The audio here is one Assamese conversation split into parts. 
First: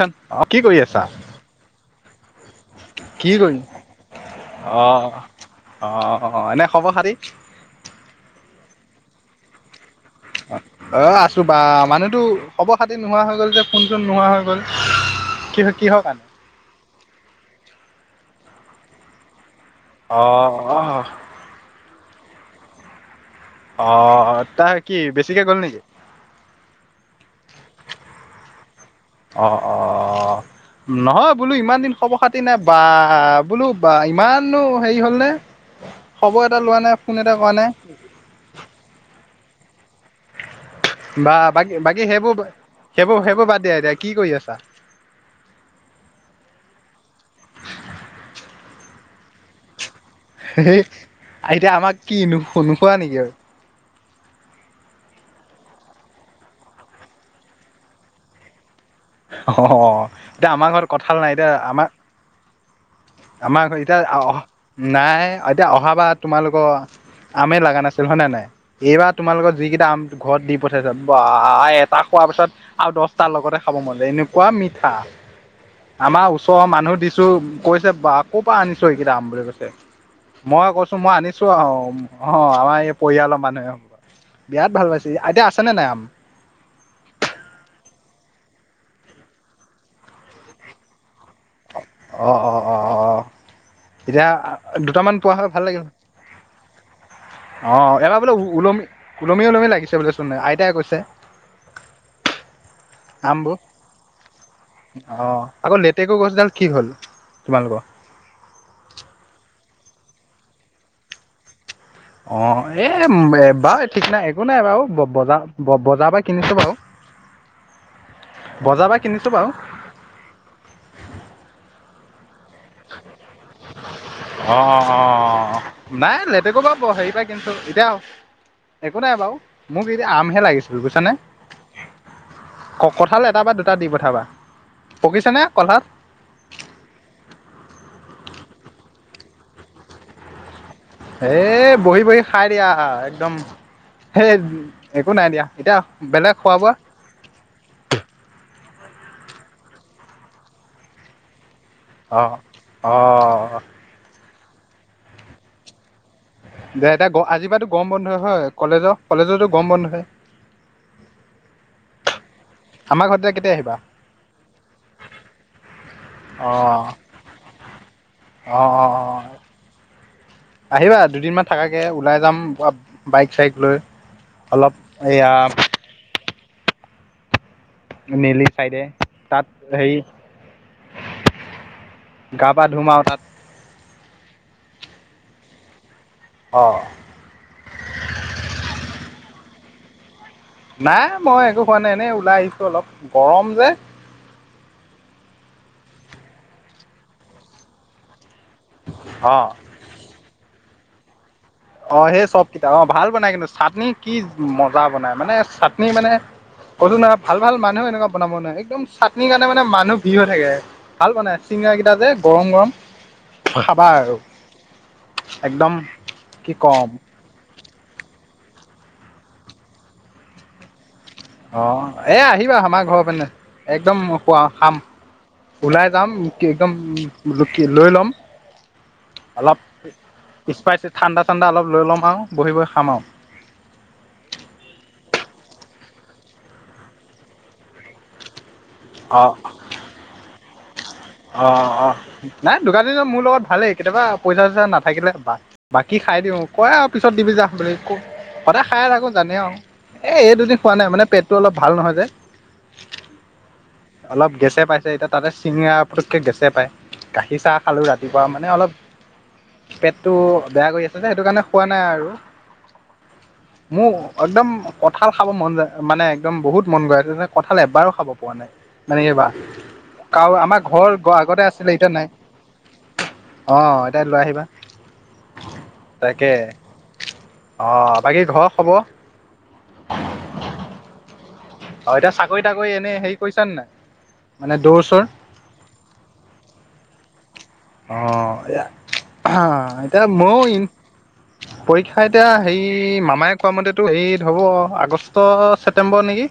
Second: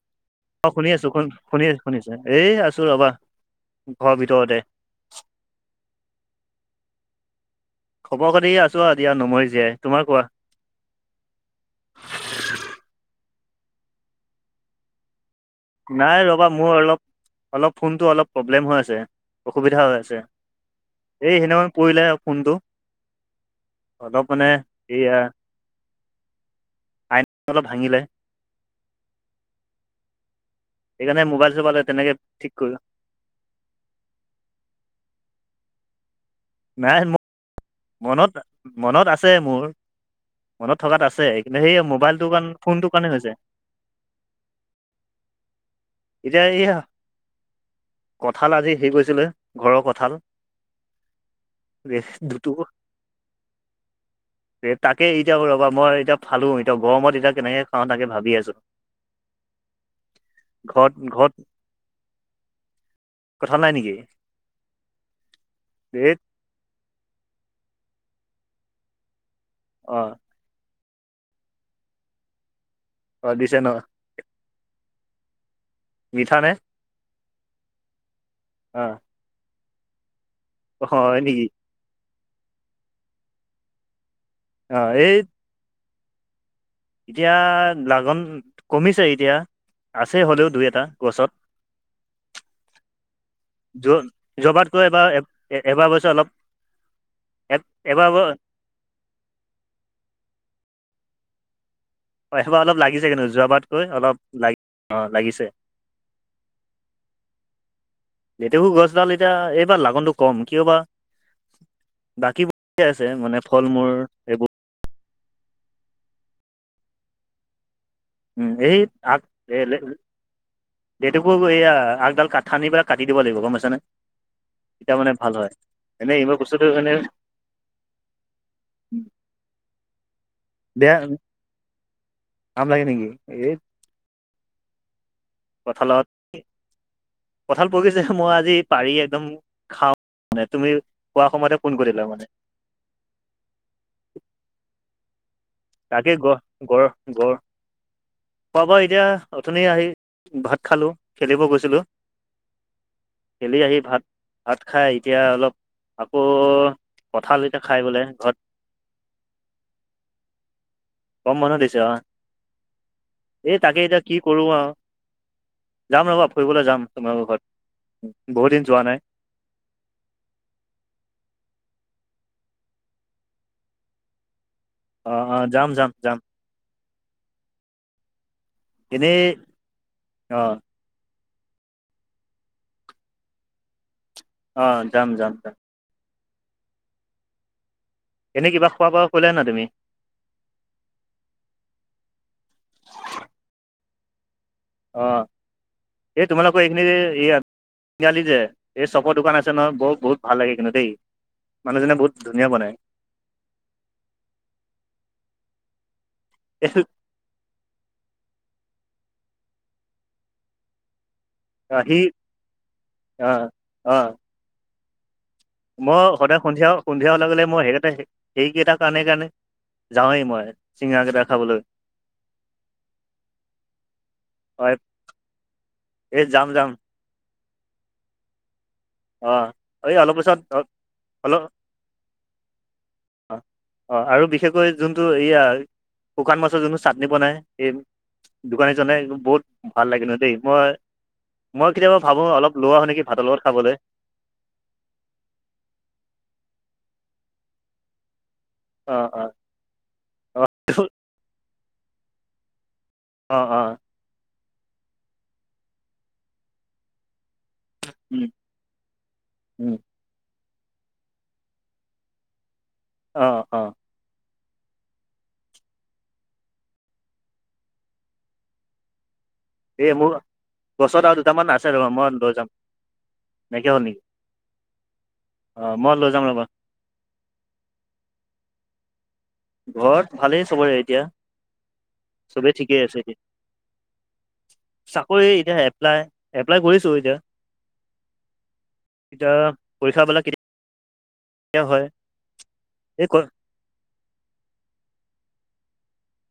তাত, অ' কি কৰি আছা? শুনি আছো, শুনি আছো। এই আছো ৰবা কি কৰিম? ঘৰৰ ভিতৰতে। অ। অ অ, এনে খবৰ খাতি? খবৰ-খাতি আছোঁ আৰু দিয়া নমৰি জীয়াই, তোমাৰ কোৱা? অ আছো, বা মানুহতো খবৰ খাতি নোহোৱা হৈ গ'ল যে, ফোনচোন নোহোৱা হৈ গ'ল। [unintelligible] নাই ৰবা, মোৰ অলপ অলপ ফোনটো অলপ প্ৰব্লেম হৈ আছে। অসুবিধা হৈ অ আছে, অ এই সেইদিনাখন পৰিলে ফোনটো। অলপ অ' মানে তাৰ কি বেছিকে গ'ল নেকি? আইনখন অলপ ভাঙিলে। অ অ, সেইকাৰণে নহয় মোবাইল বোলো চোবাইল ইমান দিন তেনেকে খবৰ খাতি ঠিক নাই কৰি বা আ বোলো বা ইমাননো হেৰি হ'লনে! খবৰ এটা লোৱা নাই, ফোন এটা কৰা নাই। মনত, মনত আছে মোৰ। মনত থকাত আছে। বা কিন্তু বাকী সেই বাকী মোবাইলটোৰ সেইবোৰ কাৰণ ফোনটোৰ কাৰণে সেইবোৰ হৈছে। সেইবোৰ বাদ দিয়া এতিয়া কি কৰি আছা? এতিয়া এইয়া কঁঠাল আজি হেৰি কৰিছিলে ঘৰৰ কঁঠাল হে হেই, এতিয়া আমাক কি নো দুটুকু নোখোৱা নেকি আৰু? তাকে এতিয়া ৰবা মই এতিয়া ফালো এতিয়া গৰমত এতিয়া কেনেকে খাওঁ তাকে ভাবি আছোঁ। অ' হ হ এতিয়া আমাৰ ঘৰত কঁঠাল নাই এতিয়া আমাৰ কঁঠাল আমাৰ নাই ই নেকি এতিয়া অহা নাই এতিয়া অহা বা ধেত তোমালোক আম লাগা নাছিল হয়নে নাই? নাই এইবাৰ তোমাল লোকৰ যিকেইটা অ আম ঘৰত দি প- তাছত ৱা এটা খোৱাৰ পিছত আৰু দহটাৰ অ দিছে লগতে- ন খাব মন এনেকুৱা মিঠা। আমাৰ মিঠা নে ওচৰৰ মানুহ দিছোঁ কৈছে বাহ। ক'ৰ পৰা অ আনিছ এইকেইটা আম মই কৈছে, মই অ কৈছোঁ মই হয় নেকি আনিছোঁ আও অ' আমাৰ এই পৰিয়ালৰ মানুহে বিৰাট অ ভাল পাইছে এই এতিয়া আছেনেে নাই আম এতিয়া লাগন কমিছে এতিয়া আছে হ'লেও দুই এটা গছত। অ' অ' অ' অ'। য এতিয়া যোৱাবাৰতকৈ এবাৰ দুটামান পোৱা হয় ভাল লাগিল এবাৰ হয়। বছৰ অলপ অ' এবাৰ বোলে ওলমি ওলমি ওলমি লাগিছে বোলেচোন আইতাই কৈছে। হয় এইবাৰ অলপ লাগিছে কিন্তু আমবোৰ যোৱাবাৰতকৈ অলপ লাগি অ' লাগিছে আকৌ লেতেকু গছডাল কি হ'ল? তোমালোকৰ। লেতেকু গছডাল এতিয়া এইবাৰ লাগনটো কম কিয় বা। বাকী অ' এ আছে মানে ফল মূল বাৰু ঠিক নাই একো এইবোৰ নাই বাও বজাৰ বজাৰৰ পৰা কিনিছো বাও উম' এই পৰা আগ কিনিছো বাৰু এলেটুকু এইয়া আগডাল কাট সানি পেলাই কাটি দিব লাগিব গ'ম পাইছেনে? অ' হঁ হঁ হঁ এনেই নাই এইবাৰ লেতেকু বস্তুটো প এনে হেৰি পাই কিনছো দিলে আও'। একো নাই বাও, মোক এতিয়া আমহে লাগিছিল বেয়া বুজিছানে? কাম ক লাগে নেকি কঠাল এটা বা এই দুটা দি পঠাবা, পকিছে নে? কঁঠাল কঠালত, কঠাল পাকিছে মই আজি পাৰি একদম খাওঁ মানে তুমি খোৱা সময়তে ফোন কৰিলা মানে- তিয়া একদম হেইট একো নাই দিয়া। বেলেগ খোৱা বোৱা গঁড় খোৱা বোৱা এতিয়া অঠনি আহিলো ভাত খালোঁ খেলিব গৈছিলোঁ। অ' অ' খেলি আহি ভাত, ভাত খাই এতিয়া অলপ আকৌ' দে এতিয়া গুৱাহাটীৰ কঁঠাল আজি এতিয়া পৰাতো খাই গম বোলে বন্ধ ঘৰত হয়। কলেজৰ কলেজৰতো গম বন্ধয়। গৰম বন্ধ দিছে অহ আমাৰ ঘৰত এতিয়া এ কেতিয়া আহিবা তাকে এতিয়া কি কৰো আও যাম ৰ'বা ফুৰিবলৈ যাম তোমালোকৰ ঘৰত বহুত দিন অহ যোৱা নাই অহ অহ অহ আহিবা দুদিনমান থাকাকে, ওলাই যাম আব বাইক চাইক লৈ অলপ অ' এয়া অ' যাম যাম যাম নেলি চাইডে এনেই তাত সেই অ', গা পা ধুম আও তাত অঁ যাম যাম যাম অ এনেই কিব খোৱা বোৱা কৰিলা নাই তুমি? নাই মই একো খোৱা নাই, এনেই ওলাই আহিছো অলপ গৰম যে অঁ এই তোমালোকৰ এইখিনি ইয়াত তিনিআলি যে এই চপৰ অ দোকান আছে নহয়, বহুত বহুত ভাল লাগে কিন্তু দেই। মানুহজনে অঁ বহুত সেই চব ধুনীয়া কেইতা বনায় অঁ ভাল বনাই কিন্তু চাটনি কি মজা বনাই মানে চাটনি মানে এই ক'লো না ভাল ভাল মানুহেও এনেকুৱা বনাব নোৱাৰে একদম চাটনিৰ কাৰণে মানে মানুহ ভিৰ হৈ থাকে, ভাল বনাই চিঙৰি কেইটা সি যে গৰম গৰম অ', খাবা অ', আৰু। একদম মই সদায় কি সন্ধিয়া ক'ম সন্ধিয়া হোৱা লগে মই সেই কেইটাই সেইকেইটাৰ কাৰণে কাৰণে যাওঁৱেই মই চিঙৰা কেইটাৰ- অঁ' এ আহিবা আমাৰ ঘৰৰ পিনে একদম খুৱা অ', খাম। ওলাই যাম এই কি যাম একদম কি লৈ লম। অ', অলপ এই অলপ পিছত স্পাইড ঠাণ্ডা টাণ্ডা অলপ লৈ ল'ম আৰু বহি বহি খাম আৰু। অঁ' অঁ' আৰু বিশেষকৈ যোনটো এইয়াৰ- শুকান মাছৰ যোনটো চাটনি বনাই সেই- দোকানীজনে একদম অ বহুত ভাল লাগে কিন্তু দেই। মই- মই অঁ' অঁ' কেতিয়াবা ভাবোঁ অলপ নাই, লৈ আহোঁ দোকানী নেকি জন মোৰ ভাতৰ লগত ভালেই, খাবলৈ কেতিয়াবা- পইচা চইচা নাথাকিলে বা বাকী খাই দিওঁ, কয় আৰু পিছত দিবি যা বুলি। সদায় খাইয়ে অঁ থাকো অঁ জানে আৰু এ এই অঁ দুদিন খোৱা নাই মানে পেটটো অলপ ভাল নহয় যে। অঁ' অঁ'। অলপ গেছে পাইছে এতিয়া তাতে চিঙৰা পতকে গেছে পায়, গাখীৰ চাহ- খালোঁ ৰাতিপুৱা মানে অলপ অঁ পেটটো বেয়া কৰি আছে যে সেইটো কাৰণে খোৱা নাই আৰু। অহ'-অহ'। মোৰ একদম কঁঠাল খাব মন যায় মানে একদম বহুত মন গৈ আছে [unintelligible] কঁঠাল এবাৰো খাব পোৱা নাই। মানে এইবাৰ এই মোৰ কাৰণ আমাৰ ঘৰৰ গছত আৰু আগতে দুটামান আছে আছিলে ৰ'বা এতিয়া নাই। মই লৈ যাম নাইকিয়া অঁ' হ'ল নেকি এতিয়া এইটো লৈ আহিবা। অঁ' মই লৈ যাম ৰ'বা। অঁ' বাকী ঘৰৰ খবৰ? ঘৰত ভালেই চবৰে এতিয়া। অ এতিয়া চাকৰি চবেই তাকৰি ঠিকেই এনে আছে এতিয়া, হেৰি কৰিছা নে নাই মানে দৌৰ চৌৰ চাকৰি এতিয়া এপ প্লাই, এপ্লাই কৰিছোঁ এতিয়া। অহ' এয়া এতিয়া এতিয়া পৰীক্ষাবিলাক ময়ো ইন কেতিয়া হয় পৰীক্ষা এতিয়া হেৰি এই ক মামাই- কোৱা মতেটো এই হ'ব আগষ্ট ছেপ্তেম্বৰ নেকি,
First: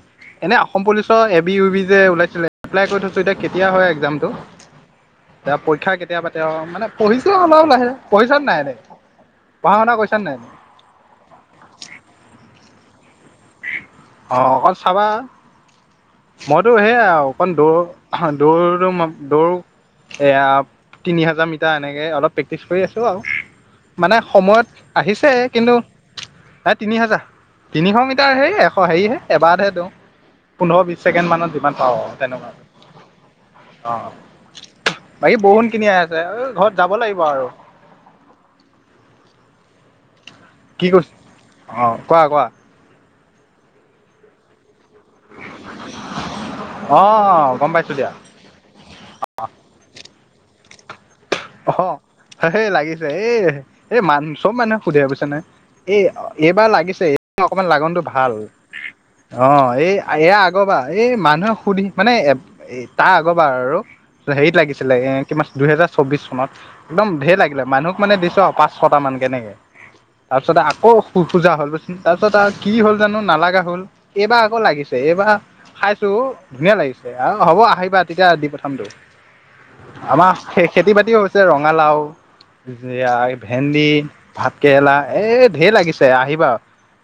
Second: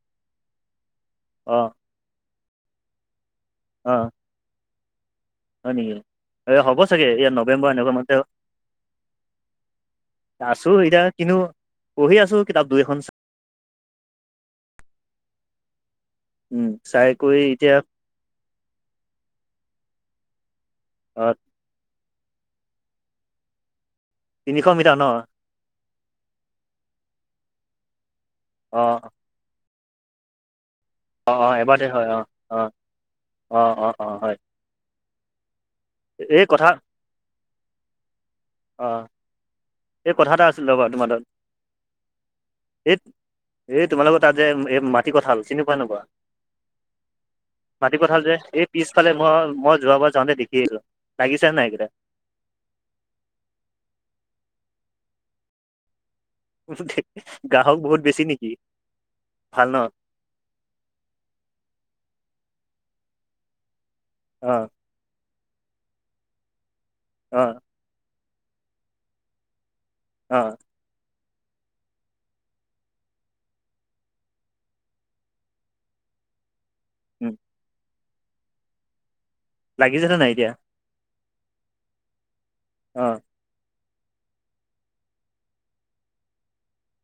এনে অসম পুলিচৰ এ বি ইউ অঁ বি- যে উলাইছিলে এপ্লাই কৰি থৈছো এতিয়া কেতিয়া হয় অঁ একজামটো পৰীক্ষা। হয় পৰীক্ষা নেকি কেতি কেতিয়া পাতে এই আৰু হ'ব মানে চাগে এয়া পঢ়িছো অলপ নৱেম্বৰ লাহে, এনেকুৱা মানতে পঢ়িছা নে নাই এনে পঢ়া শুনা কৰিছা নে নাই? আছোঁ এতিয়া কিন্তু পঢ়ি আছো কিতাপ দুই এখন। অঁ' অকণ চাবা। উম, মইতো সেয়া, চাই কৰি অকণ এতিয়া দৌৰ, [unintelligible] এয়া, তিনি হাজাৰ মি এতিয়া এনেকে অলপ প্ৰেক্টিচ কৰি আছোঁ আৰু মানে তিনিশ সময়ত মিটাৰ ন আহিছে কিন্তু তাই তিনি হাজাৰ, তিনিশ মিটাৰ হেৰি এশ অঁ হেৰিহে এবাৰতহে দিওঁ। পোন্ধৰ বিশ ছেকেণ্ড অঁ মানত অঁ যিমান এবাৰতে পাওঁ হয় আৰু অঁ তেনেকুৱা, অঁ অঁ'। বাকী বহুনখিনি আছে এই অঁ' কথা ঘৰত যাব লাগিব আৰু। অঁ, এই কথা এটা আছিল ৰ কি বাৰু কৈছ তোমাৰ তাত। অ কোৱা কোৱা এই, এই তোমালোকৰ তাত যে এই মা মাটি কঁঠাল চিনি পোৱা নোপোৱা, অ গম পাইছো মাটি দিয়া কঁঠাল যে এই পিছফালে মই, মই যোৱা বাৰ যাওঁতে দেখি আহিলোঁ, লাগিছে নাই সেইকেইটা? হে লাগিছে এই, এই চ'ব মানুহে শুধে বুইছ নাই। এই, এইবাৰ লাগিছে এই অকমান গ্ৰাহক বহুত লাগনটো বেছি ভাল, নেকি ভাল অঁ' ন এই এয়া আগৰবাৰ এই মানুহে সুধি মানে এ, তাৰ আগবাৰ আৰু, হেৰিত অঁ লাগি ছিলে দুই হাজাৰ চৌবিশ চনত একদম ঢেৰ অঁ লাগিলে মানুহ মানে দিছো আৰু পাঁচ ছটা মানকে এনেকে, অঁ তাৰপিছতে আ কৌ খো-খোজা হ'ল, তাৰপিছত আৰু কি হ'ল জানো নালাগা হল, এইবাৰ আকৌ লাগিছে, এইবাৰ খাইছো। ধুনীয়া লাগিছে উম আৰু হ'ব আহিবা তেতিয়া দি পথামতটো লাগিছেনে নাই আমাৰ এতিয়া শেষ। খেতি বাতিও হৈছে ৰঙালাও অঁ [unintelligible] ভেন্দি, ভাতকেৰেলা, এই ঢেৰ লাগিছে আহিবা।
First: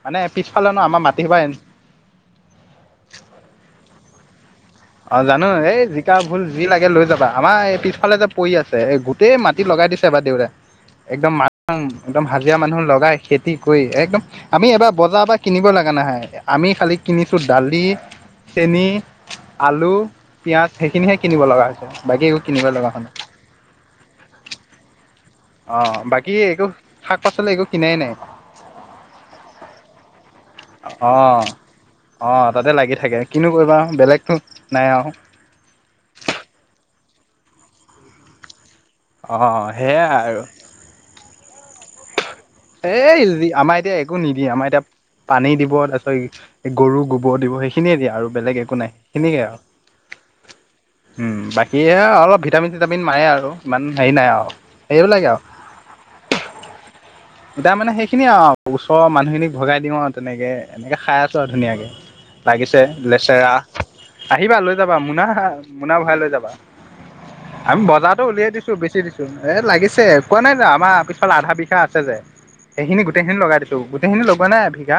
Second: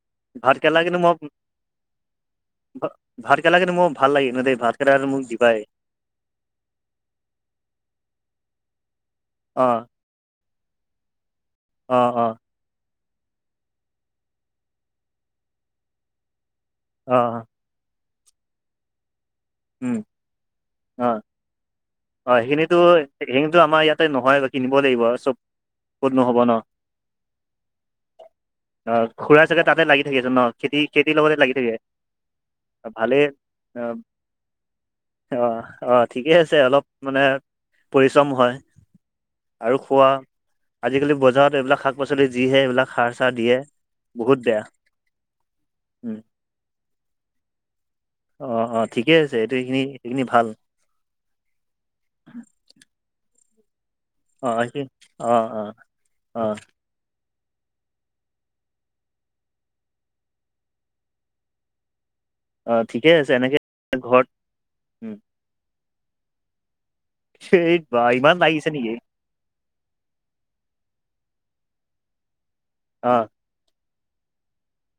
মানে ভাত পিছফালে ন কেৰেলা কিন্তু আমাৰ মোৰ, মাটি সোপা মোৰ ভাত কেৰেলা কিন্তু ভালে লাগে দে মোৰ। অ' জানো এই জিকা ভুল যি লাগে লৈ যাবা। আমাৰ এই পিছফালে যে পৰি আছে এই গো গোটেই মাটি অঁ লগাই দিছে আমাৰ দেউতাই একদম [unintelligible] অঁ একদম অঁ হাজিৰা মানুহ লগাই। খেতি কৰি একদম, আমি এবাৰ বজাৰৰ পৰা কিনিব লগা নাহয় আমি খালি কিনিছোঁ অঁ দালি, চেনি আলু, উম পিঁয়াজ অঁ সেইখিনিহে কিনিব লগা হৈছে, বাকী একো কিনিব লগা হোৱা নাই। কিন্তু আমাৰ ইয়াতে নহয় বা কিনিব লাগিব আৰু চব অ' ক'ত বাকী নহ'ব ন একো, শাক-পাচলি একো কিনাই নাই। অ' খুৰা ছাগে তাতে লাগি থাকে দিনত। খেতি খেতিৰ লগতে লাগি অ'অ' তাতে লাগি থাকে ভালেই কিনো কৰিবা আৰু বেলেগতো নাই আৰু। অ, অ' ঠিকেই আছে অলপ মানে পৰিশ্ৰম হয়। অ আৰু সেয়াই কোৱা, আৰু আজিকালি বজাৰত এইবিলাক শাক শাক-পাচলি যিহে এইবিলাক সাৰ এই চাৰ দিয়ে, আমাৰ এতিয়া একো নিদিয়ে বহুত বেয়া। আমাৰ এতিয়া পানী দিব তাৰ উম পিছত, গৰু গোবৰ দিব সেইখিনিয়ে দিয়ে আৰু বেলেগ একো অ'অ' নাই ঠিকে আছে সেইখিনিকে এইটো আৰু এইখিনি, এইখিনি ভাল। উম, বাকী এয়া অলপ ভিটামিন-চিটামিন মাৰে আৰু ইমান হেৰি নাই অ আৰু, সেইখিনি সেইবিলাকে অ আৰু। অ অ', এতিয়া মানে সেইখিনিয়ে আৰু ওচৰৰ মানুহখিনিক ভগাই দিওঁ আৰু তেনেকে এনেকে খাই আছো আৰু ধুনীয়াকে। অ লাগিছে ঠিকে আছে লেচৰা এনেকে ঘৰত আহিবা লৈ যাবা উম মুনা, মুনা ভৰাই লৈ যাবা। এই আমি বা বজাৰতো ইমান উলিয়াই লাগিছে দিছো নেকি বেছি দিছ এ লাগিছে কোৱা নাই আমাৰ পিছফালে আধা বিঘা আছে যে। এইখিনি অ গোটেইখিনি লগাই দিছো, গোটেইখিনি লগোৱা নাই এক বিঘা।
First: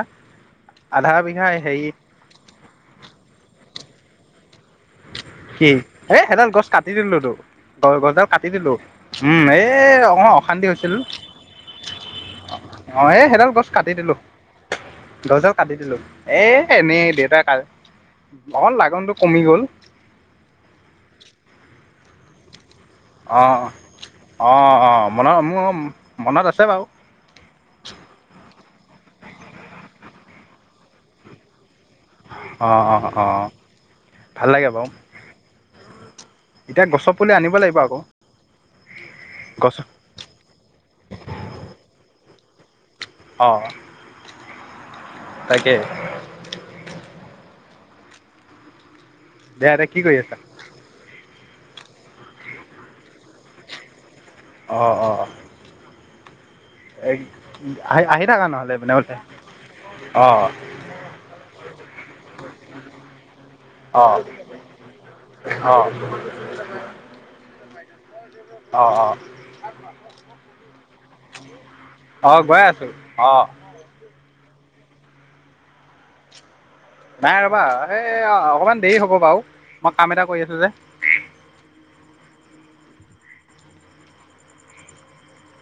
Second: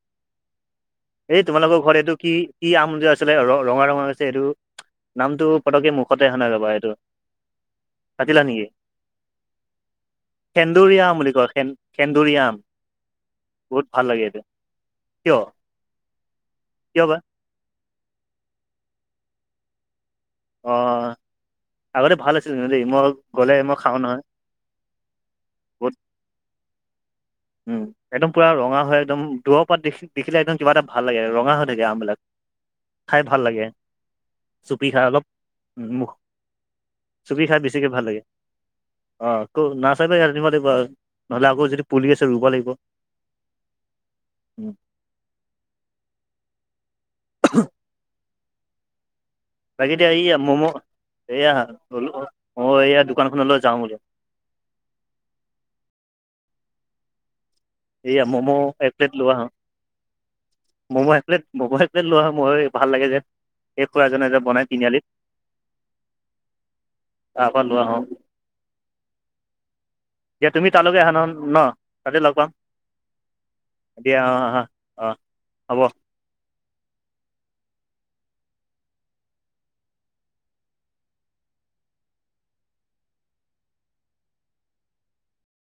আধা এই বিঘা তোমালোকৰ হেৰি ঘৰত এইটো কি, কি আম আছিলে ৰঙা, ৰঙা হৈছে এইটো। নামটো কি, পতকে এ মুখতে আহা সেইডাল নাই গছ ৰ'বা এইটো কাটি দিলো তো। হয় গজলডাল কাটিলা কাটি নেকি দিলো, উম, এ অকমান অশান্তি হৈছিল। সেন্দুৰীয়া আম বুলি কয় সেন সেন্দুৰীয়া আম অ' এ সেইডাল গছ বহুত কাটি ভাল দিলো, লাগে এইটো কিয় গছডাল কাটি দিলো। এ কিয় এনেই বা দেউতাক কা, অকন লাগনতটো কমি গ'ল। অ', আগতে ভাল আছ [unintelligible] অ'অ'অ' মনত মোৰ বহুত মনত আছে বাৰু। উম, একদম পুৰা ৰঙা হয় একদম দূৰৰ পৰা দেখি দেখিলে একদম কিবা এটা ভাল লাগে ৰঙা হৈ থাকে আমবিলাক। অ অ খাই অ ভাল লাগে ভাল লাগে চুপি বাৰু খাই অলপ উম, মুখ এতিয়া গছৰ পুলি চুপি আনিব খাই লাগিব বেছিকে আকৌ ভাল লাগে আকৌ গছ নাচ [unintelligible] নহলে আকৌ যদি পুলি আছে ৰুব লাগিব। অ', উম, তাকে। উহু, [unintelligible] এতিয়া বাকী কি দিয়া কৰি এইয়া আছা ম'ম' এইয়া‌‌ ললো মই এইয়া দোকানখনলৈ যাওঁ বোলে। অ'অ'অ' এগ আহি, এইয়া আহি থাকা ম'ম' নহ'লে এক এইপিনে প্লেট বোলে লৈ আহো অ। ম'ম এক প্লেট, ম'ম এক প্লেট লওঁ হা মই ভাল লাগে যে। এই খুৰা অ এজনে যে বনায় তিনিআলিত অ অ তাৰ পৰা লৈ আহো। অ দিয়া তুমি তালৈকে আহা [unintelligible] ন' তাতে লগ পাম। ‌ [unintelligible] অ', [unintelligible] অ'হ'ব। নাই ৰ'বা এই য়া অকমান দেৰি হ'ব বাৰু মই কাম এটা কৰি আছো যে।